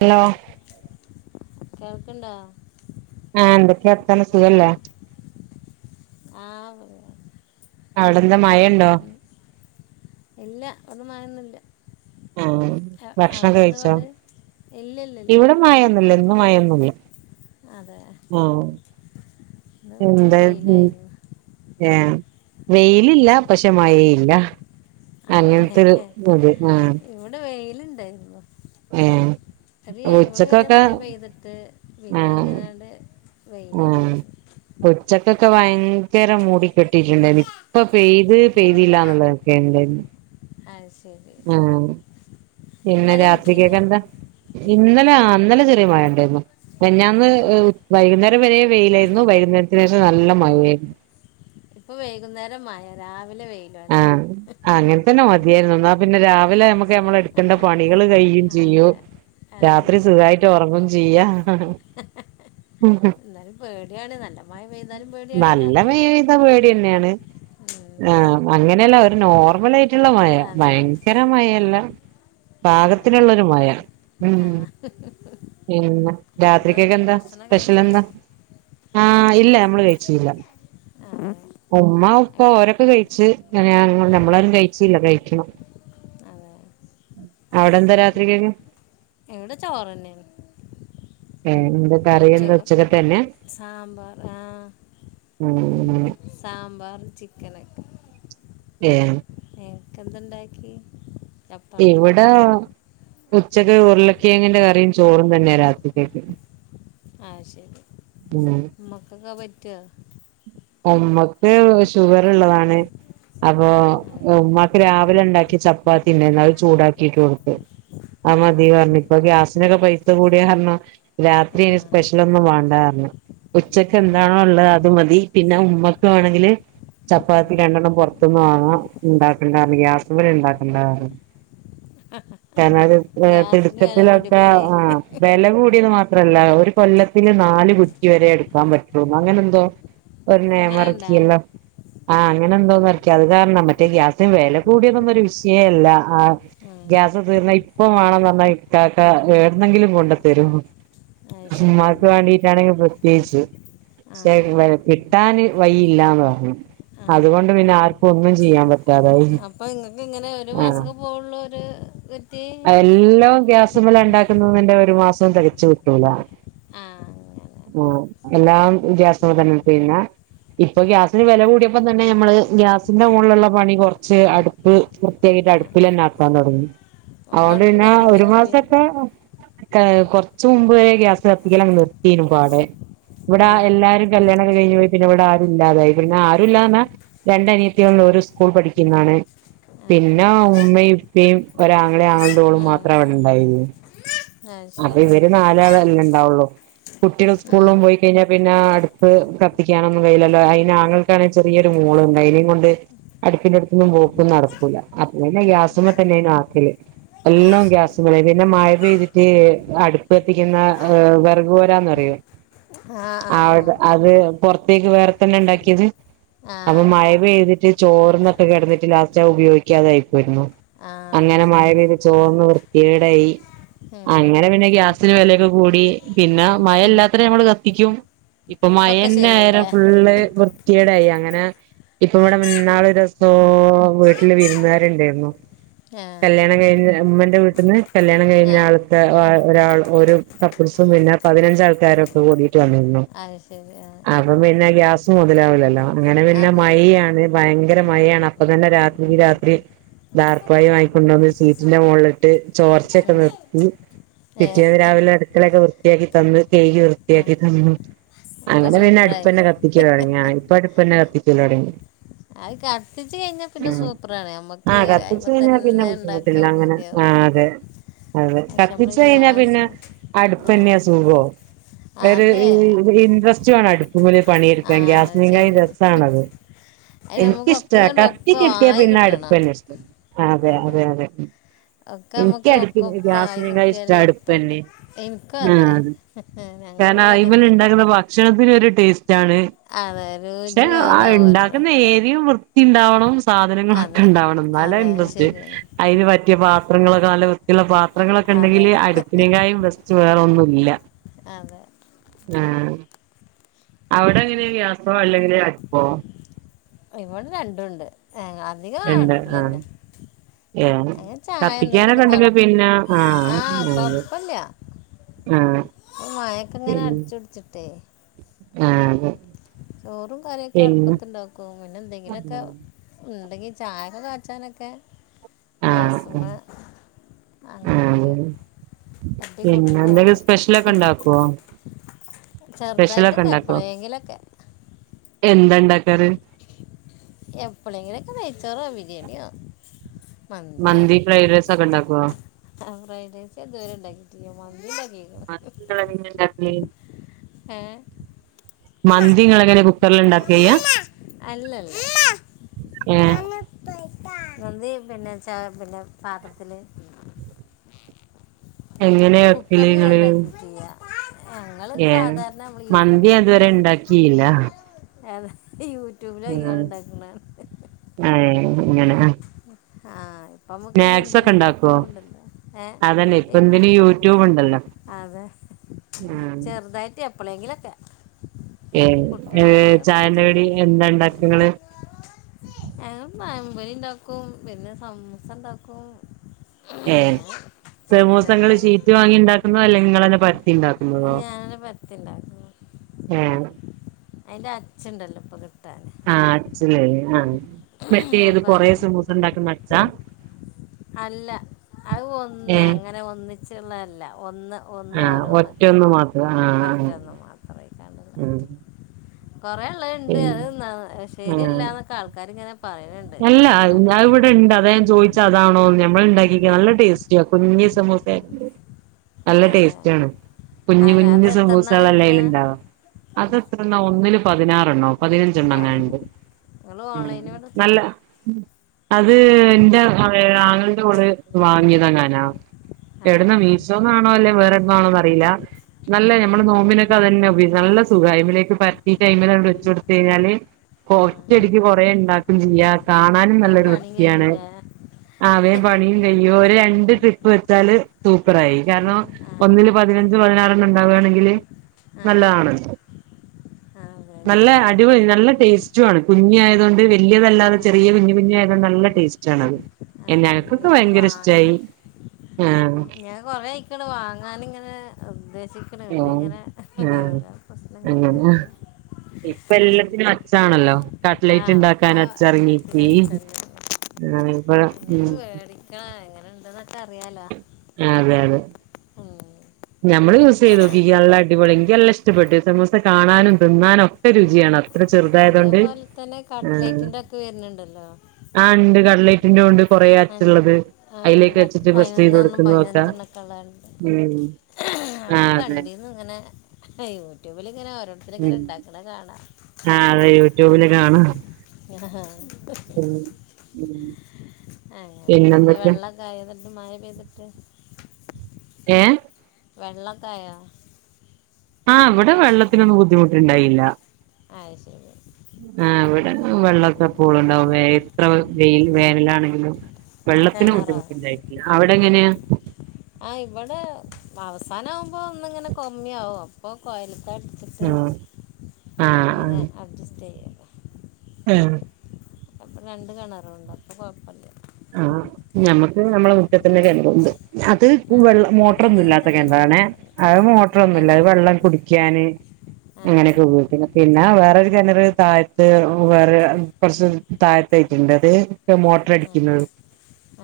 Hello കേൾക്ക്ണ്ടോ ആഹ് ഇണ്ട് എന്തൊക്കെ വർത്താനം സുഖല്ലേ ആഹ് അവിടെന്താ മയണ്ടോ ഇല്ല ഒന്നു മയന്നുല്ല ആ അ ഭക്ഷണൊക്കെ അവിടെ എന്ത കഴിച്ചോ പാട് ഇല്ല ല്ല ല്ല ഇവിടെ ഇന്ന് മയൊന്നില്ല ഇന്നും മയന്നില്ല അതെ ഇന്ന് ഫുള്ള് എന്താ ഉം വെയിലായിരുന്നു ഏ വെയിലില്ല പക്ഷെ മയയില്ല അങ്ങനെ ഹെ ആ ഇവിടെ വെയിലുണ്ടായിന്നു ഏഹ് ഒരു ഏഴ് മണി വരെ മഴ പെയ്തിട്ട് ആ പിന്നെ അങ്ങനണ്ട് ആ വെയിലന്നായിരുന്നു ഉച്ചക്കൊക്കെ ഭയങ്കര മൂടിക്കെട്ടിയിട്ടുണ്ടായിനു ഇപ്പൊ പെയ്ത് പെയ്തി ല്ലാന്നുള്ള തൊക്കെ ആഹ് ശരി പിന്നെ ഇന്നല കിട്ടീലേ രാത്രിക്കൊക്കെ എന്താ ഇന്നലെ അ ഇന്നലെ ചെറ്യാ മഴ ണ്ടായിരുന്നു ആ മിന്നാന്ന് വൈകുന്നേരം വരെ വെയിലായിരുന്നു വൈകുന്നേരത്തിനേഷം നല്ല മഴയായിരുന്നു ഇപ്പൊ വൈകുന്നേരം മഴ രാവിലെ വെയിൽ ആഹ് അങ്ങനെ തന്നെ മതിയായിരുന്നു എന്നാ പിന്നെ രാവിലെ നമ്മുക്ക് നമ്മള എടുക്കേണ്ട പണികൾ കഴിയും ചെയ്യും അതെ അത് രാത്രി ശരിയാണ് സുഖായിട്ട് ഒറങ്ങും ചെയ്യാ ഇന്നാലും പേടിയാണ് നല്ല മഴ പെയു താലും പേടിയാണ് രാത്രി ത്ത പേടിയന്നേന് ഉം, ആ ഉം. അങ്ങനല്ല ഒരു നോർമലായി റ്റുള്ള മയ അതെ അത് ഭയങ്കര ശരിയാണ് ആ മയല്ല പാകത്തിലുള്ളൊരു മയ ഉം ആ ആ പിന്നെ എന്താ എന്നിട്ട് രാത്രിക്കക്കെന്താ ഭക്ഷണം കഴിച്ചാ സ്പെഷ്യലെന്താ ആഹ് ഇല്ല നമ്മള് കഴിച്ചില്ല ആഹ് ഉമ്മ ഉപ്പ ഓരൊക്കെ കഴിച്ചു അതെ നമ്മളാരും കഴിച്ചില്ല കഴിക്കണം അതെ അവിടെ എന്താ രാത്രിക്കെക്ക് എവിടെ ചോറ് ഏ എന്തൊ കറി എന്തുവാ ചോറ് ഉച്ചക്കെത്തെ തന്നെ സാമ്പാർ ആ സാമ്പാർ ചിക്കന് ഏയെ നിക്കെ എന്ത് ഉണ്ടാക്കി ഇവിടെ ഉച്ചക്ക് ഉരുളക്കിഴങ്ങിന്റെ കറിയും ചോറും തന്നെയാ രാത്രിക്കേക്ക് ആഹ് ശരി ഉം മക്കക്കൊക്കെ പറ്റുമോ ഉമ്മക്ക് ഷുഗർ ഉള്ളതാണ് അപ്പൊ ഉമ്മാക്ക് രാവിലെ ഇണ്ടാക്കിയ ചപ്പാത്തി ഇണ്ടായിന്നു അത് ചൂടാക്കിട്ട് കൊടുത്ത് ആത് ആ മതിന്ന് പറഞ് ശരി ഇപ്പ ഗ്യാസ്- നെക്കെ പൈസ കൂടിയ കാരണം രാത്രി ആ ഇനി സ്പെഷ്യൽ ഒന്നും വണ്ടാന്ന്ർന്നു ഉച്ചക്ക് ശരി ആ ആ എന്താണോ ഉള്ളത് അത് മതി പിന്നെ ഉമ്മക്ക് വേണെങ്കില്- ചപ്പാത്തി ഉം. രണ്ടെണ്ണം പൊറത്തുന്ന് വാങ്ങാം ഇണ്ടാക്കണ്ടാന്ന് ഗ്യാസ്മ്മേലെ ഇണ്ടാക്കണ്ട പറഞ്ഞു ആ, ചെലരൊക്കെ ഗ്യാസിന് വില തിടുക്കത്തിലൊക്കെ കൂടിയപ്പോളേ ആ വില കൂടിയത് മാ- ത്രല്ല ഒരു കൊല്ലത്തില് നാല് കുറ്റിവരെ എടുക്കാൻ പറ്റു അങ്ങനെ എന്തോ- ഒരു അങ്ങനെ ഉണ്ടാ നെയമറക്കില്ലോ ആ അങ്ങനെന്തോന്ന് ഇറക്കി അത് കാരണം മറ്റേ ഗ്യാസിന് വെല കൂടിയതൊന്നും ഒരു വിഷയേല്ല ആഹ് ഉം. ഗ്യാസ് തീർന്ന ഇപ്പം വേണം എന്ന് പറഞ്ഞാൽ ഇക്കാക്ക എവിടുന്ന് എങ്കിലും കൊണ്ടുത്തരും അത് ശരി ഉമ്മാക്ക് വേണ്ടീട്ടാണെങ്കിൽ പ്രത്യേകിച്ച് ആ [unintelligible] കിട്ടാന് വഴയില്ലാന്ന് പറഞ്ഞു ആ അതുകൊണ്ട് പിന്നെ ആർക്കും ഒന്നും ചെയ്യാൻ പറ്റി- അപ്പൊ ഇങ്ങക്ക് ഇങ്ങനെ ഒരു മാസൊക്കെ പോവുള്ളൂ ഒരു കുറ്റി- എല്ലോം ഗ്യാസും മേലാ ഇണ്ടാക്കുന്നേന്നുണ്ടെ ഒരു മാസം തികച്ചു കിട്ടൂല ആഹ് ഓ എല്ലാം ഗ്യാസ്സുമ്മെ തന്നെ ചെയ്യുന്നെ ഇപ്പൊ ഗ്യാസിന് വെല കൂടിയപ്പ തന്നെ നമ്മള് ഗ്യാസിന്റെ മുകളിലുള്ള പണി കുറച്ച് അടു- പ്പ് വൃത്തിയാക്കി ആ അടുപ്പില് തന്നെ ആക്കാൻ തൊടങ്ങി അപ്പം അതുകൊണ്ട് അടുപ്പ് പിന്നെ ഒരു കത്തിക്കലില്ലേ മാസൊക്കെ ഏ കൊറച്ച് മുമ്പ് വരെ ഗ്യാസ് കത്തിക്കല് അങ്ങ് നിർ- തീരും പാടെ ആ ഇവിടെ എല്ലാരും- കല്യാണൊക്കെ കഴിഞ്ഞ് പോയി പിന്നെ ഇവിടെ ആരുല്ലാതായി പിന്നെ ആരു ഇല്ലാന്നാ- രണ്ട് അനിയത്തികളിൽ ഒരു സ്കൂൾ പഠിക്കുന്നതാണെ ആ പിന്നെ ഉമ്മയും ഇപ്പയും ഒര് ആങ്ങളെ ആങ്ങളുടെ ഓളും മാത്രം അവിടെ ഉണ്ടാവുള്ളൂ ആഹ് അതെ ഇവര് നാലാളെല്ലേ ഉണ്ടാവുള്ളു കുട്ടികൾ ഉം. സ്കൂളിലും പോയി കഴിഞ്ഞാൽ പിന്നെ അടുപ്പ് കത്തിക്കാനൊന്നും കഴിയില്ലല്ലോ അതിന് ആങ്ങൾക്ക്‌ ആണെങ്കി ചെറിയൊരു മോളുണ്ട് അതിനേയും കൊണ്ട്- അടുപ്പിന്റെ അടുത്തൊന്നും പോക്ക്‌ ഒന്നും നടക്കൂല അപ്പ പിന്നെ ആ ആ ഗ്യാസ്സുമ്മെ തന്നെ ആക്കല് ആ എല്ലാം ശരി ഗ്യാസുമ്മേല് പിന്നെ മഴ പെയ്തി- അടുപ്പ് എത്തിക്കുന്ന വെറക് പോരാ എന്ന് പറയും ആ ആ ആവി അത് പൊറത്തേക്ക് വേറെ തന്നെ ഉണ്ടാക്കിയത് ആ അപ്പൊ ആ മഴ പെയ്തിട്ട് ചോർന്നൊക്കെ കെടന്നിട്ട് ലാസ്റ്റ് അത് ഉപയോഗിക്കാതെ ആയിപ്പോയിരുന്നു ആ അത് അങ്ങനെ മഴ പെയ്ത് ചോന്ന് വൃത്തികേടായി മ് [unintelligible] അങ്ങനെ പിന്നെ ഗ്യാസിന് വെലയൊക്കെ കൂടി പിന്നെ മഴ ഉം. ഇല്ലാത്തരം നമ്മള് കത്തിക്കും ഇപ്പൊ മഴ ഇപ്പൊക്കെ തന്നെ ആയേരം ശരിയായില്ലേ ഫുള്ള് വൃത്തികേടായി അങ്ങനെ ഇപ്പ ഇവിടെ ഇന്നാള് ഒരു ദെവ - വീട്ടില് വിരുന്നുകാരുണ്ടായിരുന്നു ആ കല്യാണം കഴിഞ്ഞ് ഇമ്മന്റെ വീട്ടിന്ന് കല്യാണം ആ കഴിഞ്ഞാള് ഒരാൾ ഒരു കപ്പിൾസും പിന്നെ പതിഞ്ചാൾക്കാരൊക്കെ കൂടിട്ട് വന്നിരുന്നു അത് ശരി ആ ആ അപ്പൊ പിന്നെ ഗ്യാസ് മുതലാവില്ലല്ലോ അങ്ങനെ പിന്നെ അതെ മഴയാണ് ഭയങ്കര ആ ഉം. മഴയാണ് അപ്പോ അപ്പൊ തന്നെ രാത്രിക്ക് രാത്രി ദാർപ്പായി വാങ്ങിക്കൊണ്ടോന്ന് സീറ്റിന്റെ മോള്ള് ഇട്ട് ചോർച്ചൊക്കെ നിർത്തി ഏ പിറ്റേന്ന് രാവിലേ അടുക്കളൊക്കെ വൃത്തിയാക്കി തന്ന് കഴുകി ആ വൃത്തിയാക്കി തന്നു ഇപ്പം അങ്ങനെ പിന്നെ സൂപ്പറായി അടുപ്പന്നെ കത്തിക്കല് തുടങ്ങി ഞാനിപ്പ അടുപ്പന്നെ കത്തിക്കല് തുടങ്ങി അത് കത്തിച്ച് കഴിഞ്ഞാ പിന്നെ സൂപ്പറാണ് നമ്മക്ക് അയിമ തന്നെ വല്ല്യ ബുദ്ധിമുട്ടില്ല ഉണ്ടാക്കാൻ അങ്ങനെ ആ പൂതിയാവും അതെ അതെ പക്ഷെ നമ്മൾ കത്തിച്ച് കഴിഞ്ഞാ പിന്നെ ഗ്യാസ് അടുപ്പന്നെയാ സുഖോ ആ ഒരു അതെ ഇ ഇ ഇൻട്രസ്റ്റ് വേണം അടുപ്പുമ്മല് ആ പണിയെടുക്കാൻ ഗ്യാസിനെങ്കായി ശരി രസാണത് അതിന് നമുക്ക് ഒക്കെ എനിക്കിഷ്ട കണ്ട് കത്തി കിട്ടയ ഒപ്പമായി പിന്നെ കിട്ടണം അടുപ്പന്നെ ഇഷ്ടം അ അതെ അതെ അതെ ഒക്കെ എനിക്ക് നമക്ക് ഒ അടുപ്പി കൊപ്പായി ഗ്യാസിനേക്കായും ഇഷ്ടം കിട്ടിയാല് എളുപ്പണ്ട് അടുപ്പന്നെ എനിക്കും അതെ ഞങ്ങൾ കാരണം ഇവിടെ അയ്മല് അങ്ങൻതന്നെ ഇണ്ടാക്കുന്ന ഭക്ഷണത്തിന് ഒരു ടേസ്റ്റാണ് അതെ പക്ഷെ രുചി ആ വേറെ ആവുമല്ലോ ഉണ്ടാക്കുന്ന ഏരിയും വൃ വൃത്തിണ്ടാവണം അതെ സാധനങ്ങളൊക്കെണ്ടാവണം എന്നാലാ അതെ അത് ഇൻട്രസ്റ്റ് ശരിയാണ് അതിന് പറ്റിയ പാത്രങ്ങളൊക്കെ നല്ല വൃ വൃത്തിയുള്ള പാത്രങ്ങളൊക്കെ അതെ ഉണ്ടെങ്കില് അടുക്കിനേക്കായും ബെ സ്റ്റ് വേറൊന്നുല്ല അതെ ആഹ് അവിടെങ്ങനെ ഗ്യാസോ അല്ലെങ്കിൽ അടുപ്പോ ഇവിടെ രണ്ടും ഉണ്ട് ഏ അധികം അടുപ്പിലന്നെ ഏ കത്തിക്കാനൊക്കെ ഉണ്ടെങ്കിൽ പിന്നെ ആഹ് അത ഇല്ല ഇപ്പം മഴക്കങ്ങന അടിച്ച് പിടിച്ചിട്ടേ ആഹ് അതെ ചോറും കറിയൊക്കെ അടുപ്പത്ത്‌ ഇണ്ടാക്കും പിന്നെ എന്തെങ്കിലുമൊക്കെ എന്തെങ്കിലും ചായക്കെ കാച്ചാനൊക്കെ ആഹ് അതെ പിന്നെ ആഹ് ആഹ് ഗ്യാസ്മ്മേ ആഹ് അങ്ങനൊക്കെ പിന്നെ എന്തെങ്കിലും സ്പെഷ്യലൊക്കെ ഉണ്ടാക്കൊ ചെറുതായിട്ടൊക്കെ എപ്പളെങ്കിലൊക്കെ എന്ത ഉണ്ടാക്കാറ് എപ്പളേങ്ങങ്കിലും ഒക്കെ നെയ്ചോറോ ബരിയാണിയോ മന്തി ഫ്രൈഡ്റെയ്‌സ് ഒക്കേ ഉണ്ടാകോ ആ ഫ്രൈഡേസ് ഞാനിതുവരെ ഉണ്ടാക്കിട്ട്ല്ലാ മന്തിണ്ടാക്കീക്ക്ണ് നിങ്ങൾ എങ്ങനെണ്ടാക്കി ഏ മന്തിങ്ങളെങ്ങനെ കു കുക്കറിൽ ഇണ്ടാക്കെയ്യ അല്ലല്ലാ ഏ മ്മാ നാനു മന്തീപിന്നെ ച പിന്നെ പാത്രത്തില് [inaudible] എങ്ങനെ വെക്കല് നിങ്ങള് ചെയ ഞങ്ങൾ ഏ സാധാരണ നമ്മൾ മന്തി ഞാൻ ഇതുവരെ ഉണ്ടാക്കിയില്ല ഏ ത് യൂട്യൂബിലോകികാണ്ട്ണ്ടാക്ക് ണാണ് ഏയ് ഇങ്ങനെ അ ആ യ് സ്നാക്സൊക്കെ ണ്ടാക്കോ? ഏ അതല്ലെ പ്പൊ ന്തിനും യൂട്യൂബ് ണ്ടല്ലോ അതെഹ് ഞാം എപ്പളേങ്കിലൊക്കെ ഏയ് ഏ ചായന്റ ടി എന്താ ണ്ടാക്കങ്ങള് ഞങ്ങൾ പയമ്പൊരി ണ്ടാക്കും പിന്നെ സമൂസ ണ്ടാക്കും ഏഹ് സമൂസങ്ങള് കടികൾ ഷീറ്റ് വാങ്ങി ണ്ടാക്കുന്നോ അല്ലങ്കി ങ്ങളന്നെ പരത്തി ണ്ടാക്കു? ഞാനന്നെ പരത്തിണ്ടാക്കും ഉം അയ്ൻ്റെ അച്ച്ണ്ടല്ലോ ഇപ്പ കിട്ടാന് ആഹ് അച്ച് ലെആഹ് മറ്റേ ഏത് അപ്പം കൊറെ അതേമ സമൂസ ഉണ്ടാക്കന്ന അച്ചാ അല്ല അഹ് ഒന്ന് ഏഹ് അങ്ങനെ ഒന്നിച്ചുള്ളല്ല ഒന്ന് ഒന്ന് ആഹ് ഓരോന്ന് ഒറ്റൊന്ന് മാത്രം ആഹ് ആഹ് പറ്റന്ന് മാത്രെ യ്കാണ്ട്ള്ള [inaudible] കൊറേള്ളഹ്ണ്ട് അത് ന്ന പിന്നെ ആഹ് ശെരിയല്ലാ ന്നൊക്കെ ആൾക്കാരിങ്ങനെ പറീണ് ണ്ട് അല്ല എന്താണ് ഞാൻ ഇവിടെ ഇണ്ട് അതാ ഞാൻ ചോയ്ച്ച അതാണോന്ന് ഞമ്മള ഉണ്ടാക്കീക്ക് നല്ല അതെ ടേയ് സ്റ്റാ കുഞ്ഞി സമൂസായ് നല്ല അതെ ടേസ്റ്റാ ണ് കുഞ് അല്ല അത് കുഞ്ഞ് എത്രണ്ണാണ് കിട്ടുക സമ്മൂസാളെല്ലെഅയില് ണ്ടാവാ അതെത്രെണ്ണാ ഒന്നില് പതിനാറണ്ണോ പതിന ഞ്ചണ്ണങ്ങാ പതിന് ണ്ട് നിങ്ങൾ ഓൺലൈനിൽ വിളിച്ച നല്ല അത് ന്റെ ഏ ആങ്ങൾൻറോള് വാങ്ങിതങ്ങാനാ അതെ ഏടുന്നാ മീശോന്നാണോ അല്ലേ വേറെ ന്നാണോന്നറിയില്ല നല്ല ആ നമ്മള് നോമ്പിനൊക്കെ അതന്നെ ഉപയോച്ച് നല്ല സുഖായമിലേക്ക് പരത്തീട്ട് അയിമലട്ട് ച്ചൊട് ത്തയിഞ്ഞാല് ഉം. ഒറ്റടിക്ക് കുറേ ണ്ടാക്കും ചെയ്യാ കാണാനും വേഗം നല്ലൊരു പണി വൃത്തിയാണ് കഴിയൂലേ ആ വേം പണിയും കഴിയും ഒരു രണ്ട് ട്രിപ്പ് വെച്ചാല് തൂപ്പറായി കാരണം ആ ഒന്നില് പതിനഞ്ച് പതിനാറെണ്ണം ഉണ്ടാവാണെങ്കില് ആ നല്ലതാണല്ലോ ആ അത് നല്ല ശരിയാണ് അടിപൊളി നല്ല ടേസ്റ്റു ആണ് കുഞ്ഞി ആയതുകൊണ്ട് വല്യ തല്ലാതെ ആ ചെറിയ ആ കുഞ്ഞു കുഞ് ആയതോണ്ട് നല്ല ടേസ്റ്റ് റ്റാണത് എ അതെ ഇനി ഞങ്ങക്കൊക്കെ ഒന്ന് ഭയങ്കര ഇഷ്ടായി വാങ്ങണം ആഹ് ഞാൻ കൊറെയിക് ണ് വാങ്ങാനിങ്ങനെ ഉദ്ദേശിക്ക് - ഉം ഏ പ്രശ്നങ്ങൾ അങ്ങനെഹ് കാരണം ഇപ്പൊല്ലത്തിനും അച്ചാണല്ലോ ആ കട്ട്ലൈറ്റ് ണ്ടാക്കാന അപ്പോൾ എല്ലാത്തിനും ച്ചറങ്ങീക്കീ [inaudible] [unintelligible] ആഹ് എങ്ങനെ ണ്ട്ന്നൊക്ക റിയാലോ ആ അതെ യതെ ഞമ്മള് യൂസ് ചെയ്തു നോക്കി നല്ല അടിപൊളി ൻക്ക് നല്ല ഷ്ടപ്പെട്ട് സമൂസ കാണാനും തിന്നാനു ക്കെ രുചിയാണ അതേപോലെ തന്നെ കട്ലേറ്റിന്റെ ഒക്കെ വരുന്ന്ണ്ടല്ലോ ആ ഇണ്ട് കട്ലൈററ് പിന്നോണ്ട് കുറേ അൻ- അച്ചുള്ളത് ആ, അയിലേക്ക് വെച്ചിട്ട് പ്രസ്സി യ്ത് കൊടുക്കുന്നൊക്കേ കളാണ്ട് ഉം ഒക്കെ ആഹ് അതെ കണ്ടീന്നു ഇങ്ങനെ യൂട്യൂബില് ഇങ്ങനെ ഓരോത്തര് ഇങ്ങനെ ഉം ഉണ്ടാക്കും ക്ക്ണ കാണാ [unintelligible] ആഹ് അതെ യൂട്യൂബില് കാണാം കാണാം അങ്ങനൊക്കെ എന്താ പിന്നെന്തൊക്കെ വെള്ളക്കെ ആയതിട്ട് മഴ പെയ്തിട്ട്- ഏയെ വെള്ളൊക്കെ ആയോ ആഹ് ഇവിടെ വെള്ളത്തിനൊന്നും ബുദ്ധിമുട്ടുണ്ടായില്ല അത് ശരി ആ ഇവിടെ വെള്ളക്കെ- കുള ഉണ്ടാവുമ്പെ എത്ര വെയിൽ വേനലാണെങ്കിലും വെള്ളത്തിന് കിണറോ ബുദ്ധിമുട്ടു ഉണ്ടായിട്ടില്ല അവിടെ എങ്ങനെയാ- ആ ഇവിടെ അവസാനകുമ്പോൾ ഒന്നിങ്ങനെ കൊമ്മിയവും അപ്പോൾ കോയൽ കെണറ് - ആഹാ ആഹാ ആഹാ അഡ്ജസ്റ്റ് ചെയ്യും ഏ [unintelligible] അപ്പോ രണ്ട് കെണറുണ്ട് അപ്പോ കൊഴപ്പവില്ല ആഹാ നമ്മക്ക് നമ്മളെ മുറ്റത്ത് തന്നെ കെണറുണ്ട് അത് ആ വെള്ള ഇവിടെ മോട്ടറൊന്നും അങ്ങനെ ഇല്ലാത്ത തന്നെയാണ് കെണറാണെ മുറ്റത്ത് തന്നെ അത് ആ ഇവിടെ മോട്ടറൊന്നുമല്ല അത് അങ്ങനെ തന്നെ വെള്ളം കുടിക്കാന് അങ്ങനെയൊക്കെ ആ ഉപയോഗിക്ക്ന്ന് പിന്നെ വേറൊരു കെണറ് താഴത്ത് വേറെ കൊറച്ച് താഴത്തെക്ക്‌ ഉണ്ട് അത് മോട്ടർടി- ഇന്ന്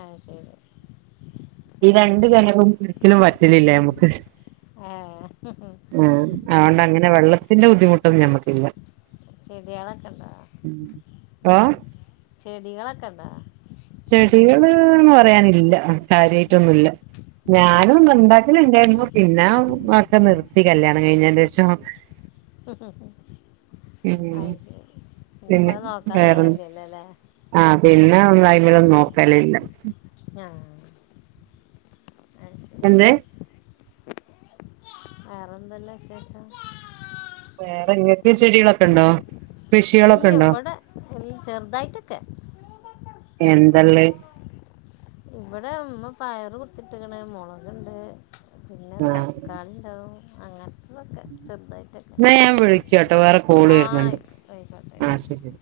ആഹ് ശരി ഈ ആ ആ. രണ്ട് കെണറും ഒരിക്കലുംവറ്റലില്ല നമുക്ക് ആഹ് ആഹ് അതൊണ്ട് അങ്ങനെ വെള്ളത്തിന്റെ ബുദ്ധിമുട്ടൊന്നും ഞമ്മക്ക്‌ ഇല്ല ചെടികളൊക്കെ ഉണ്ടോ ഹലോ ചെടികളൊക്കെയുണ്ടോ ചെടികളെന്ന് പറയാനില്ല ആ കാര്യായിട്ടൊന്നുല്ല അത് ഞാനും ഉണ്ടാക്കല ഉണ്ടായിരുന്നു പിന്നെ ഒക്കെ നിർത്തി കല്യാണം കഴിഞ്ഞേൻ്റെ ശേഷം [inaudible] അത് ഉം ശരി പിന്നെ ഇപ്പൊ അത് നോക്കാൻ നേരവില്ല അല്ലേ ആഹ് പിന്നെ ഒന്നാ [unintelligible] യ്മേല ഒന്നും നോക്കൽ ഇല്ല. ആഹ് ശരി എന്തേ വേറെ എന്തല്ലാം വിശേഷം? വേറെ ഇങ്ങൾക്ക് ചെടികളൊക്കെ ഉണ്ടോ? ഇല്ല കൃഷികളൊക്കെ ഉണ്ടോ ഇവിടെ ചെറുതായിട്ടൊക്കെ. എന്താ ഉള്ളെ ഇവിടെ ഉമ്മ പയറ് കുത്തിട്ടേക്കണ് മൊളകുണ്ട്. പിന്നെ ആ തക്കാളി ഉണ്ടാവും അങ്ങനെ. എന്നാ ഞാൻ വിളിക്കാ ട്ടോ വേറെ കോള് ആ വരുന്നുണ്ട് ആയിക്കോട്ടെ ആയിക്കോട്ടെ ആഹ് ആയിക്കോട്ടെ ശരി.